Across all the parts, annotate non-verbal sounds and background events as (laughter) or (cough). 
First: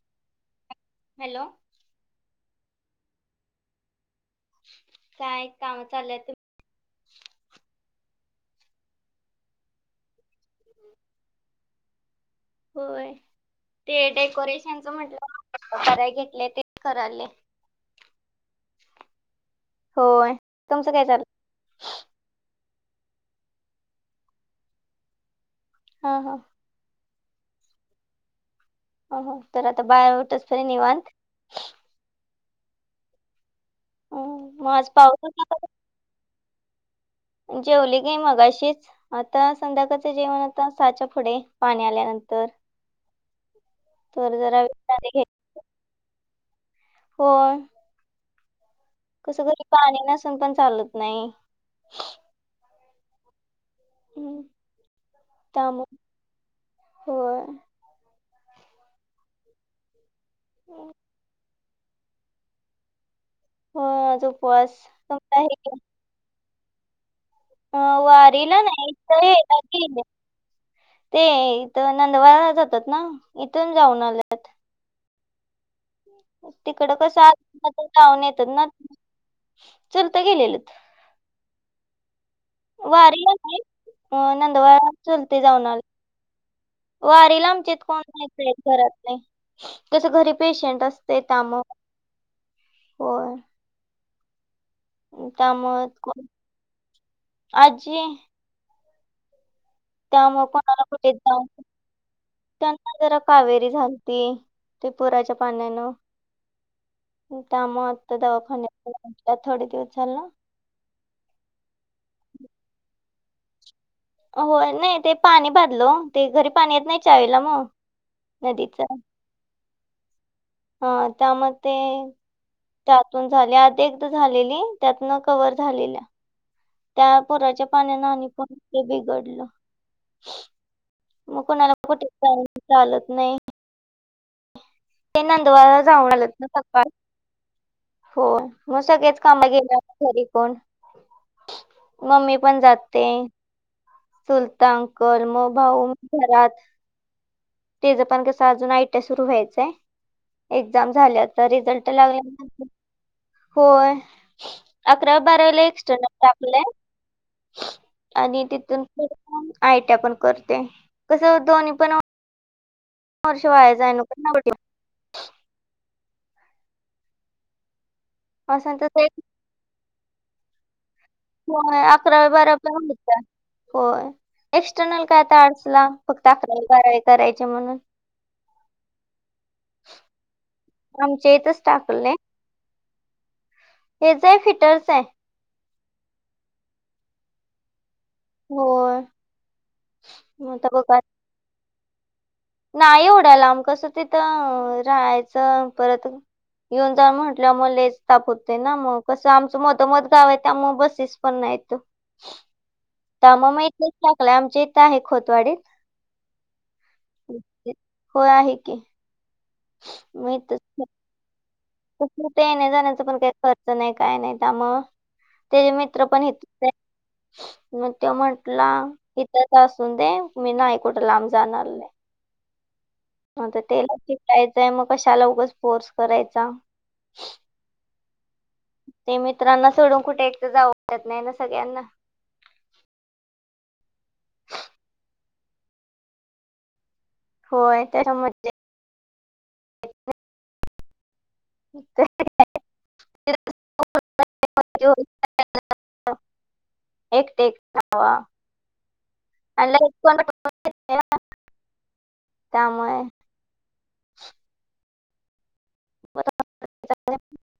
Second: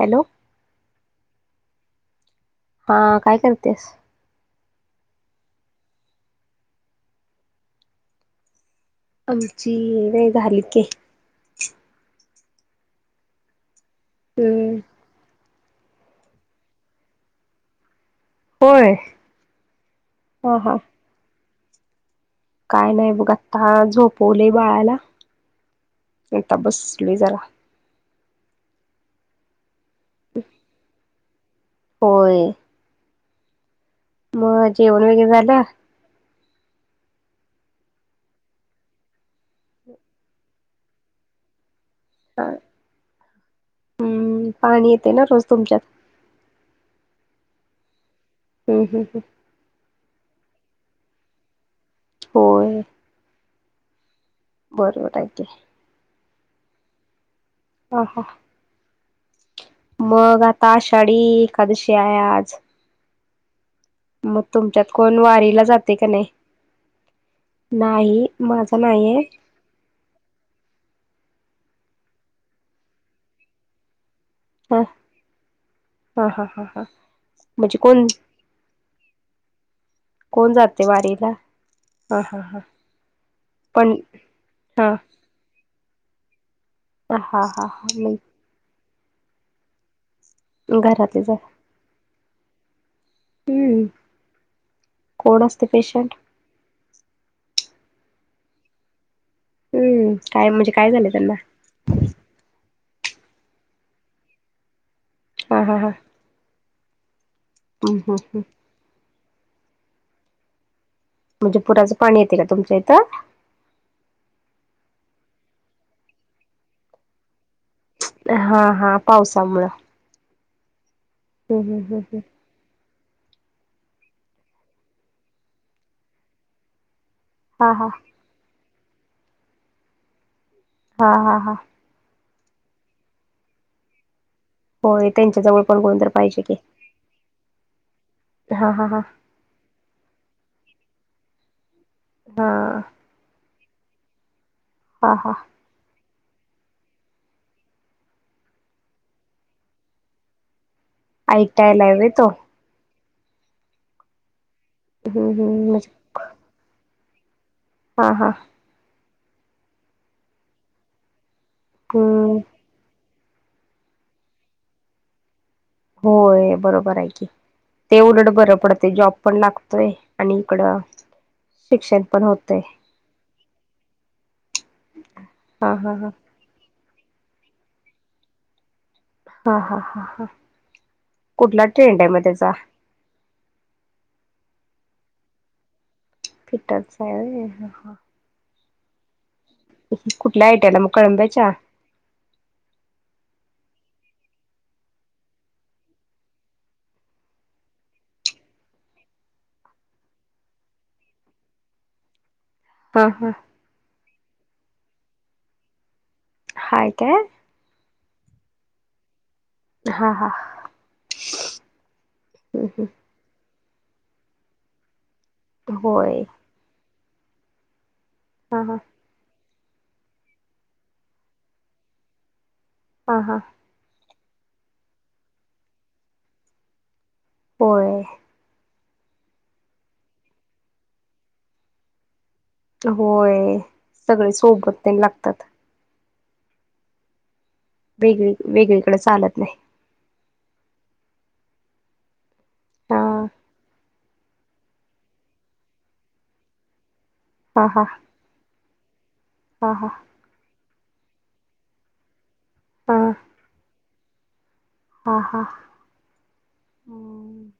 Hello hello हा काय करतेस? काय काम चाललंय. आमची व्हय झाली की, होय ते हम्म डेकोरेशनच म्हटलं नव्हतं कराय घेतले ते कराले. होय. होय. हा हा तुमचं काय चाललंय? काय नाही बघ आता झोपवलय बाळाला हा हा आणि आता बसलोय जरा हो हो तर आता बाळ उठूतोवर निवांत होय. हम्म, मग आज जेवण पाऊस वगैरे होता झालं? जेवली की मगाशीच आता संध्याकाळचं जेवण आता सहाच्या पुढे पाणी आल्यानंतर तर तोवर हम्म जरा पाणी विश्रांती येते ना घ्यायची. तुमच्यात होय. हम्म कसं घरी पाणी नसून पण चालत नाही. हम्म होय हम् बरोबर आहे कि होय हा हा मग आता आषाडी एकादशी आहे आज होय आज मग उपवास तुमच्यात कोण तुमचा वारीला जाते का नाही? अ नाही वारीला माझा नाही नाहीये हे ते इथ नंदवार जातात ना इथून जाऊन आल्यात. हा हा हा हा हा तिकडं कसं म्हणजे आतमध्ये कोण? जाऊन येतात ना चलत कोण गेलेलेत जाते वारीला हा वारी पण हा नंदवार चुलती जाऊन आलती हा वारीला हा आमच्यात हा कोण नाही जात. घरातले कसं घरी पेशंट मग असते घरातलेच त्यामुळं होय हम्म कोण असते त्यामुळं पेशंट? कोण आजी हम्म त्यामुळे काय म्हणजे कोणाला काय झाले कुठेच त्यांना जाऊन त्यांना जरा कावेरी ते पुराच्या हा हा हा पाण्यानं त्यामुळे हम् आता हम् दवाखान्यात होत्या थोडे दिवस झालं म्हणजे पुराचं पाणी येते का तुमच्या इथं? हो नाही ते पाणी बाधलं ते घरी पाणी येत नाही चावीला मग हा नदीचा हा पावसामुळं ह त्यामुळे हम् ते हम् हम् हम् त्यातून झाली आधी एकदा झालेली त्यातून कव्हर झालेल्या. त्या पुराच्या हा हा पाण्यान आणि पण ते बिघडलं. हा हा मग हा कोणाला कुठे जाऊन चालत नाही. होय ते त्यांच्या जवळ नंदवार पण कोणतर जाऊन आलेत पाहिजे ना की पप्पा हो हा मग हा हा सगळेच कामाला गेल्यावर घरी कोण मम्मी पण हा जाते. सुलतान हा अकल हा मग भाऊ घरात तेज पण कसं अजून आटीया सुरू व्हायचंय. एक्झाम झाल्या तर ऐकायला रिझल्ट व्हय तो लागला कि होय अकरा हम्म बारावीला हम्म म्हणजे एक्स्टनल टाकलंय हा हा आणि तिथून पुढे आयटीया पण करते कसं दोन्ही पण हम्म वर्ष व्हाय जायला नको होय बरोबर आहे की ते उलट बरं असं पडते तसं एक जॉब पण लागतोय. आणि इकडं होय शिक्षण पण अकरावी होतय बारावी पण होतीय एक्सटर्नल काय आता हा आडसला हा हा फक्त अकरावी बारावी करायची म्हणून हा हा हा ह आमच्या इथंच कुठला ट्रेंड आहे टाकलंय. मग त्याचा? हेच आहे फिटरच आहे. फिटच आहे होय हा होय.. कुठल्या आता आयट्याला मग बघा कळंब्याच्या? नाही एवडायला आम कसं तिथं राहायचं परत, येऊन जाऊन म्हंटलं मग लेच ताप होते ना मग कसं आमचं मधमध गाव आहे त्या मग बसेस पण नायत. हा हा त्यामुळं मग इथं एक टाकलंय आमच्या इथं आहे खोतवाडीत. हाय काय? होय आहे की हा हा मग इथंच, कु कुठं येण्या जाण्याचा पण काही खर्च नाही काय नाही त्यामुळं, तेजी मित्र होय पण इथंच आहेत मग तो हा म्हटंला, हा इथंच असून दे मी नाही कुठं लाब जाणार लई. हां हां बरं त्याला शिकायचं आहे मग कशाला उगच फोर्स करायचा. होय, ते मित्रांना सोडून कुठे एकटं जाऊ वाटत नाही ना सगळ्यांना, होय सगळे सोबत तेन लागतात. होय वेगळी त्याच्यामध्ये वेगळीकडे चालत नाही. हा (unintelligible) एकट हा एकटं हा जावा हा आणि कोण, (unintelligible) त्यामुळे (unintelligible) हा हा बरं. हूं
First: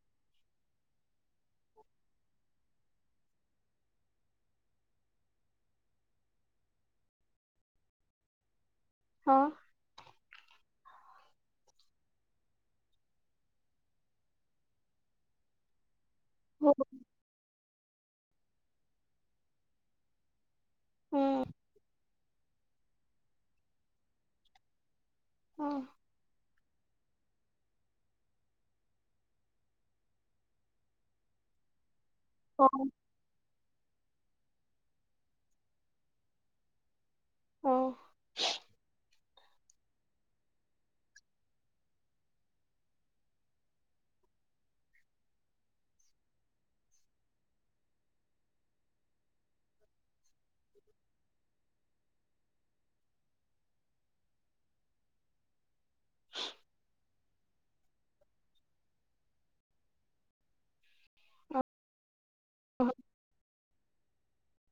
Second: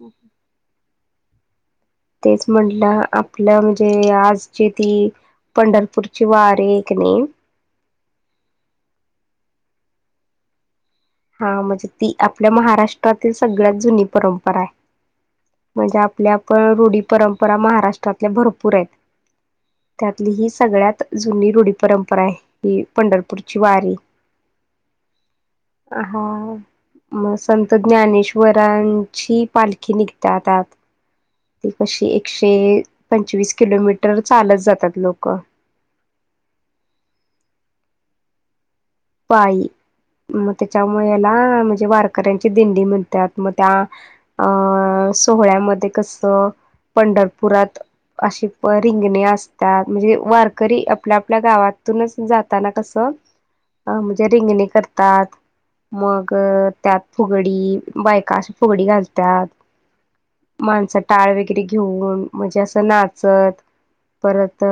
हू तेच म्हटलं आपलं म्हणजे आजची ती. पंढरपूरची वारी आहे कनई. हा, हा म्हणजे ती आपल्या महाराष्ट्रातील सगळ्यात जुनी परंपरा आहे म्हणजे आप, आपल्या पण रूढी परंपरा महाराष्ट्रातल्या भरपूर आहेत. त्यातली ही सगळ्यात हं. जुनी रूढी परंपरा आहे ही पंढरपूरची वारी. हम, हा, मग संत ज्ञानेश्वरांची पालखी निघत्या आता आत, ती कशी एकशे हं. पंचवीस किलोमीटर चालत जातात लोक. हम, पायी मग त्याच्यामुळे याला म्हणजे वारकऱ्यांची दिंडी म्हणत्यात मग त्या, अ सोहळ्यामध्ये कसं पंढरपुरात, अशी प रिंगणे असतात म्हणजे वारकरी आपल्या आपल्या गावातूनच जाताना कसं, अ म्हणजे रिंगणे करतात मग त्यात, फुगडी बायका अशी फुगडी घालत्यात माणस, टाळ वगैरे हं. घेऊन म्हणजे असं नाचत, परत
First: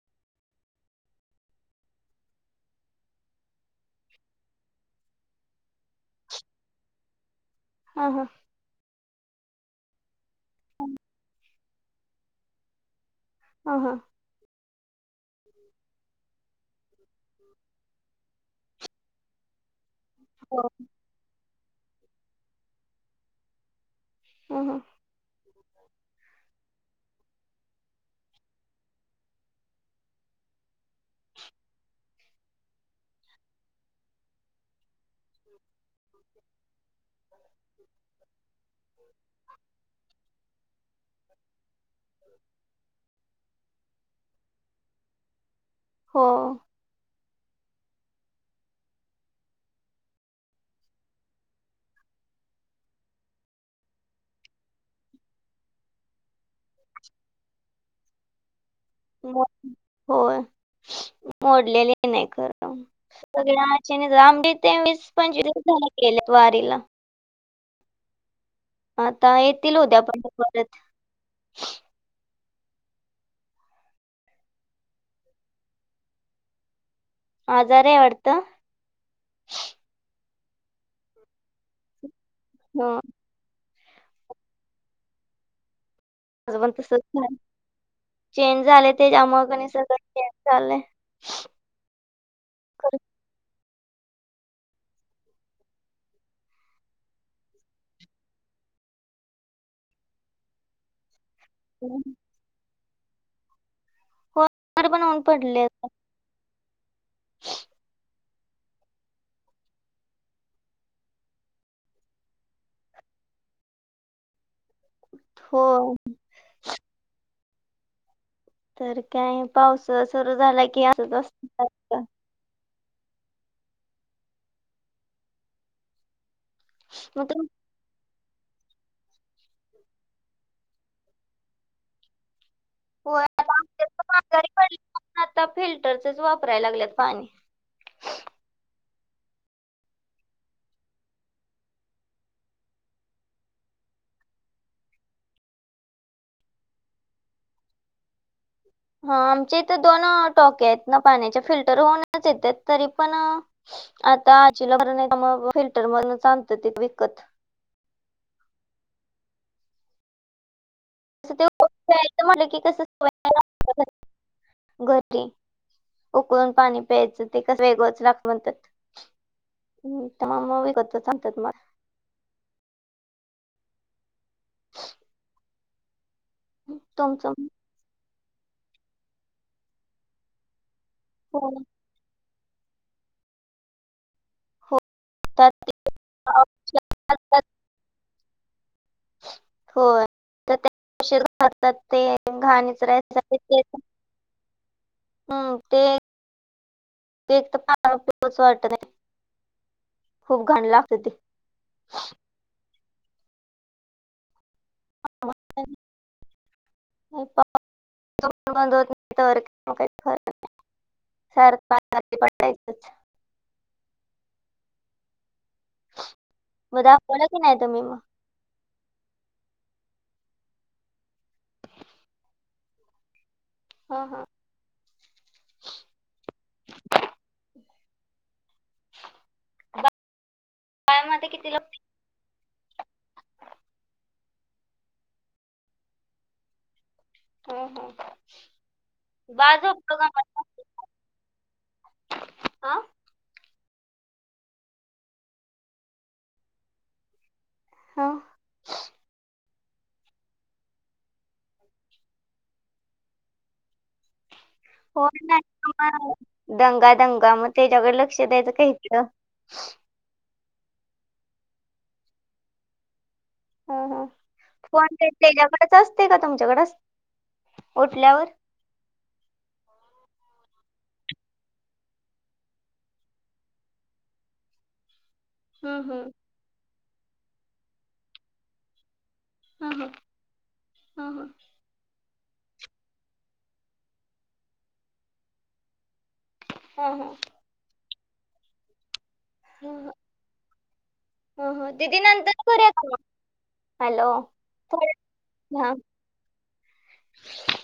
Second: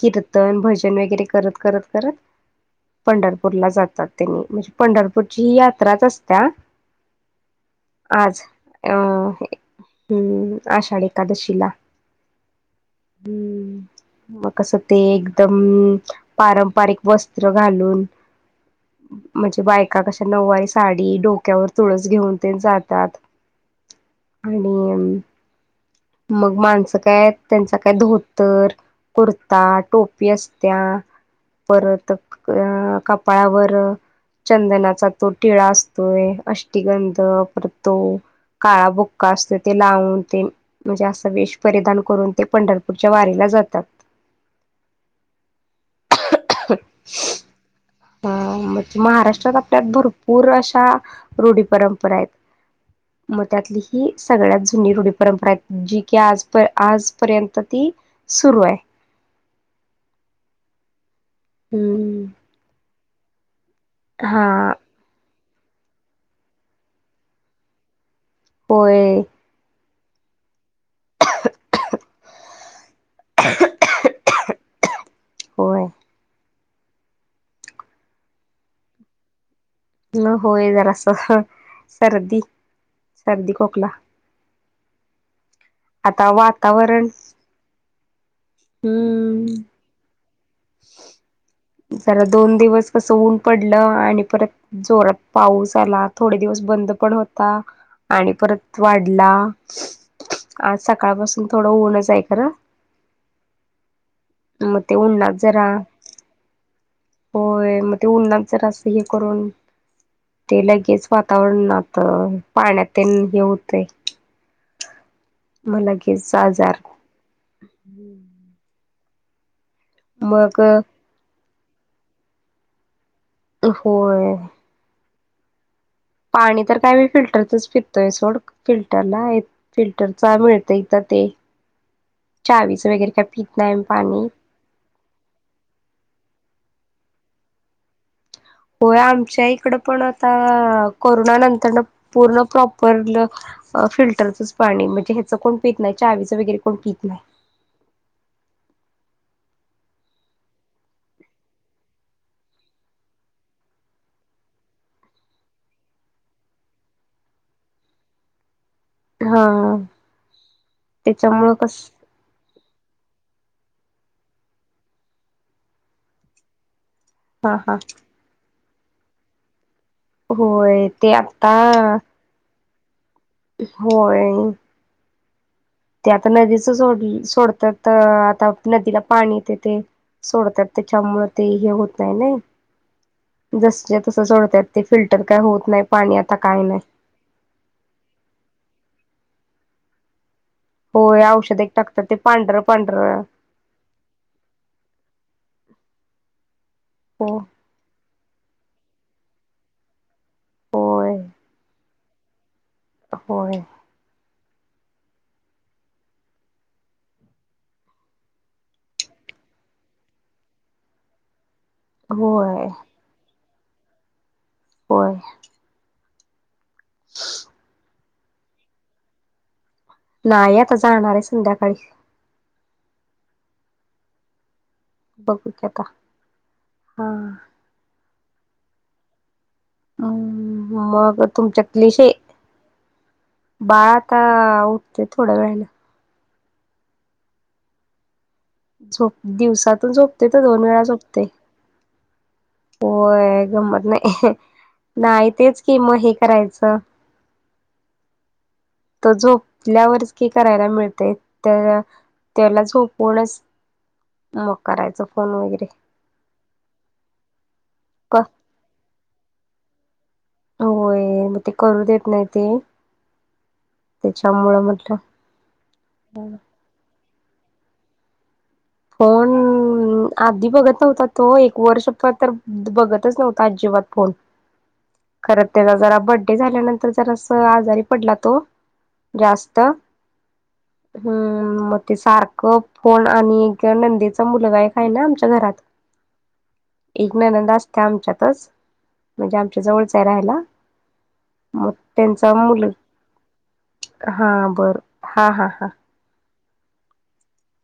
कीर्तन भजन वगैरे करत करत करत. पंढरपूरला जातात त्यांनी म्हणजे पंढरपूरची ही यात्राच असत्या. हा हा आज अ हूं आषाढ एकादशीला. हां हा. हम्म मग कसं ते एकदम पारंपरिक वस्त्र घालून. ते बायका कशा नववारी हो साडी डोक्यावर तुळस घेऊन तेन जातात. आणि हं हं म मग माणसात काय त्यांचा काय धोतर, कुर्ता, टोपी असत्या परत अ कपाळावर चंदनाचा तो टिळा असतोय. अष्टीगंध, परत तो काळा बुक्का असतोय ते लावून तेन म्हणजे असं वेश परिधान करून ते, पंढरपूरच्या वारीला जातात. हो. (inaudible) आ महाराष्ट्रात आपल्यात भरपूर अशा रूढी परंपरा आहेत. (inaudible) मग त्यातली ही सगळ्यात जुनी रुढी परंपरा आहे. जी की, आज आजपर्यंत ती सुरू हाय. मो होय, मोडलेली हम्म नाही खरं. सगळ्या आशेने हा (unintelligible) वीस पंचवीस केले वारीला. होय आता येतील उद्या (unintelligible) परत. (inaudible) होय. आजारी हाय वाटतं? न होय जरास असं सर्दी. हा. सर्दी, खोकला. आता माझं पण तसंच वातावरण झाल. चेंज झालय ना तेच्यामुळे हम्म सगळच चेंज झालय. जरा दोन दिवस खरंच. कस ऊन पडलं आणि परत जोरात पाऊस आला. थोडे दिवस बंद पण होता. आणि परत वाढला. आज सकाळपासून थोडं ऊनच हाय खरं. हो म बाहेर ते पण ऊन उनात जरा पडलेत होय म ते उन्हात जरासं हे करून ते लगेच वातावरणात, पाण्यात हे होतय. हो मग लगेच आजार. तर काय, पावसाळा सुरू मग झाला की असच असत. होय. पाणी तर काय मी मग तर फिल्टरच पितोय. तोय सोड. फिल्टरला फिल्टरचा मिळत इथ ते चावीच. वगैरे होय काय आता पीत नाही आम्ही आमच्यात पाणी. (unintelligible) आता फिल्टरचच वापरायला लागल्यात पाणी. होय आमच्या इकडं पण आता, कोरोना नंतर पूर्ण प्रॉपरल अ फिल्टरचंच पाणी म्हणजे ह्याचं कोण पित नाही. चावीचं वगैरे कोण पीत नाही. हा आमच्या इथे दोन टाक्या आहेत ना पाण्याच्या, फिल्टर होऊनच येतय तरी पण आता आजीला बरं नाही मग फिल्टरमधलच आनत्या ती विकत. हंह असं तेच्यामुळं उकळून कस ते प्यायचं म्हटलं की कस (unintelligible) लागत्यातच. घरी उकळून पाणी प्यायचं, ते हा कस हा वेगळच लागल म्हणत्यात. होय ते आता होय. (inaudible) ते आता नदीच सोड तुमचं सोडत्यात, आता नदीला पाणी येत ते सोडतात. त्याच्यामुळे हो ते हे होत नाही ना जस तस सोडतात. हो ते फिल्टर काय त्यात होत ते नाही पाणी आता काय नाही. (unintelligible) होय त्या त्या औषध होय घालतात एक ते टाकतात पांढरं घाणीच पांढरं राहतात ते. हम्म ते. (unintelligible) हो (unintelligible) याच वाटत नाही खूप घाण लागत ते होय होय (unintelligible) होत नाही तर काहीर नाही सारख आजारी होय पडायचंच. होय मग दाखवलं की नाही तु मही मग नाही आता सांगणार आहे संध्याकाळी हा हा बघीतल का हा (inaudible) हम् मग पायामध्ये किती तुमच्यातलीच शे बाळा आता उठते थोड्या वेळानी. हो हो झोप दिवसातून झोपते तर दोन वेळा झोपते. होय गंमत नाही (unintelligible) नाही तेच की मग हे करायचं हा तर झोपल्यावरच क करायला मिळतय त्या त्याला झोपूनच. मग करायचं फोन नाही वगैरे मग दंगा दंगा मग त्याच्याकडे क लक्ष द्यायचं इतल होय मग ते करू देत नाही ते् हो हो फोन म्हटलं त्यांच्याकडे असते का तुमच्याकडे असते उल्यावर फोन अम आधी बघत नव्हता तो एक वर्ष तर बघतच नव्हता आजिबात फोन. खर त्याला जरा बर्थडे झाल्यानंतर जरा अस आजारी पडला तो. जास्त हम् मग ते सारखं फोन आणि नंदीचा मुलगा एक आहे ना आमच्या घरात, एक ननंद अस ते आमच्यातच म्हणजे जवळच आहे राहायला मग दीदी नंतर त्यांचा मुल करूया का मग हॅलो हा बरं थोड्या- हा हा हा (inaudible)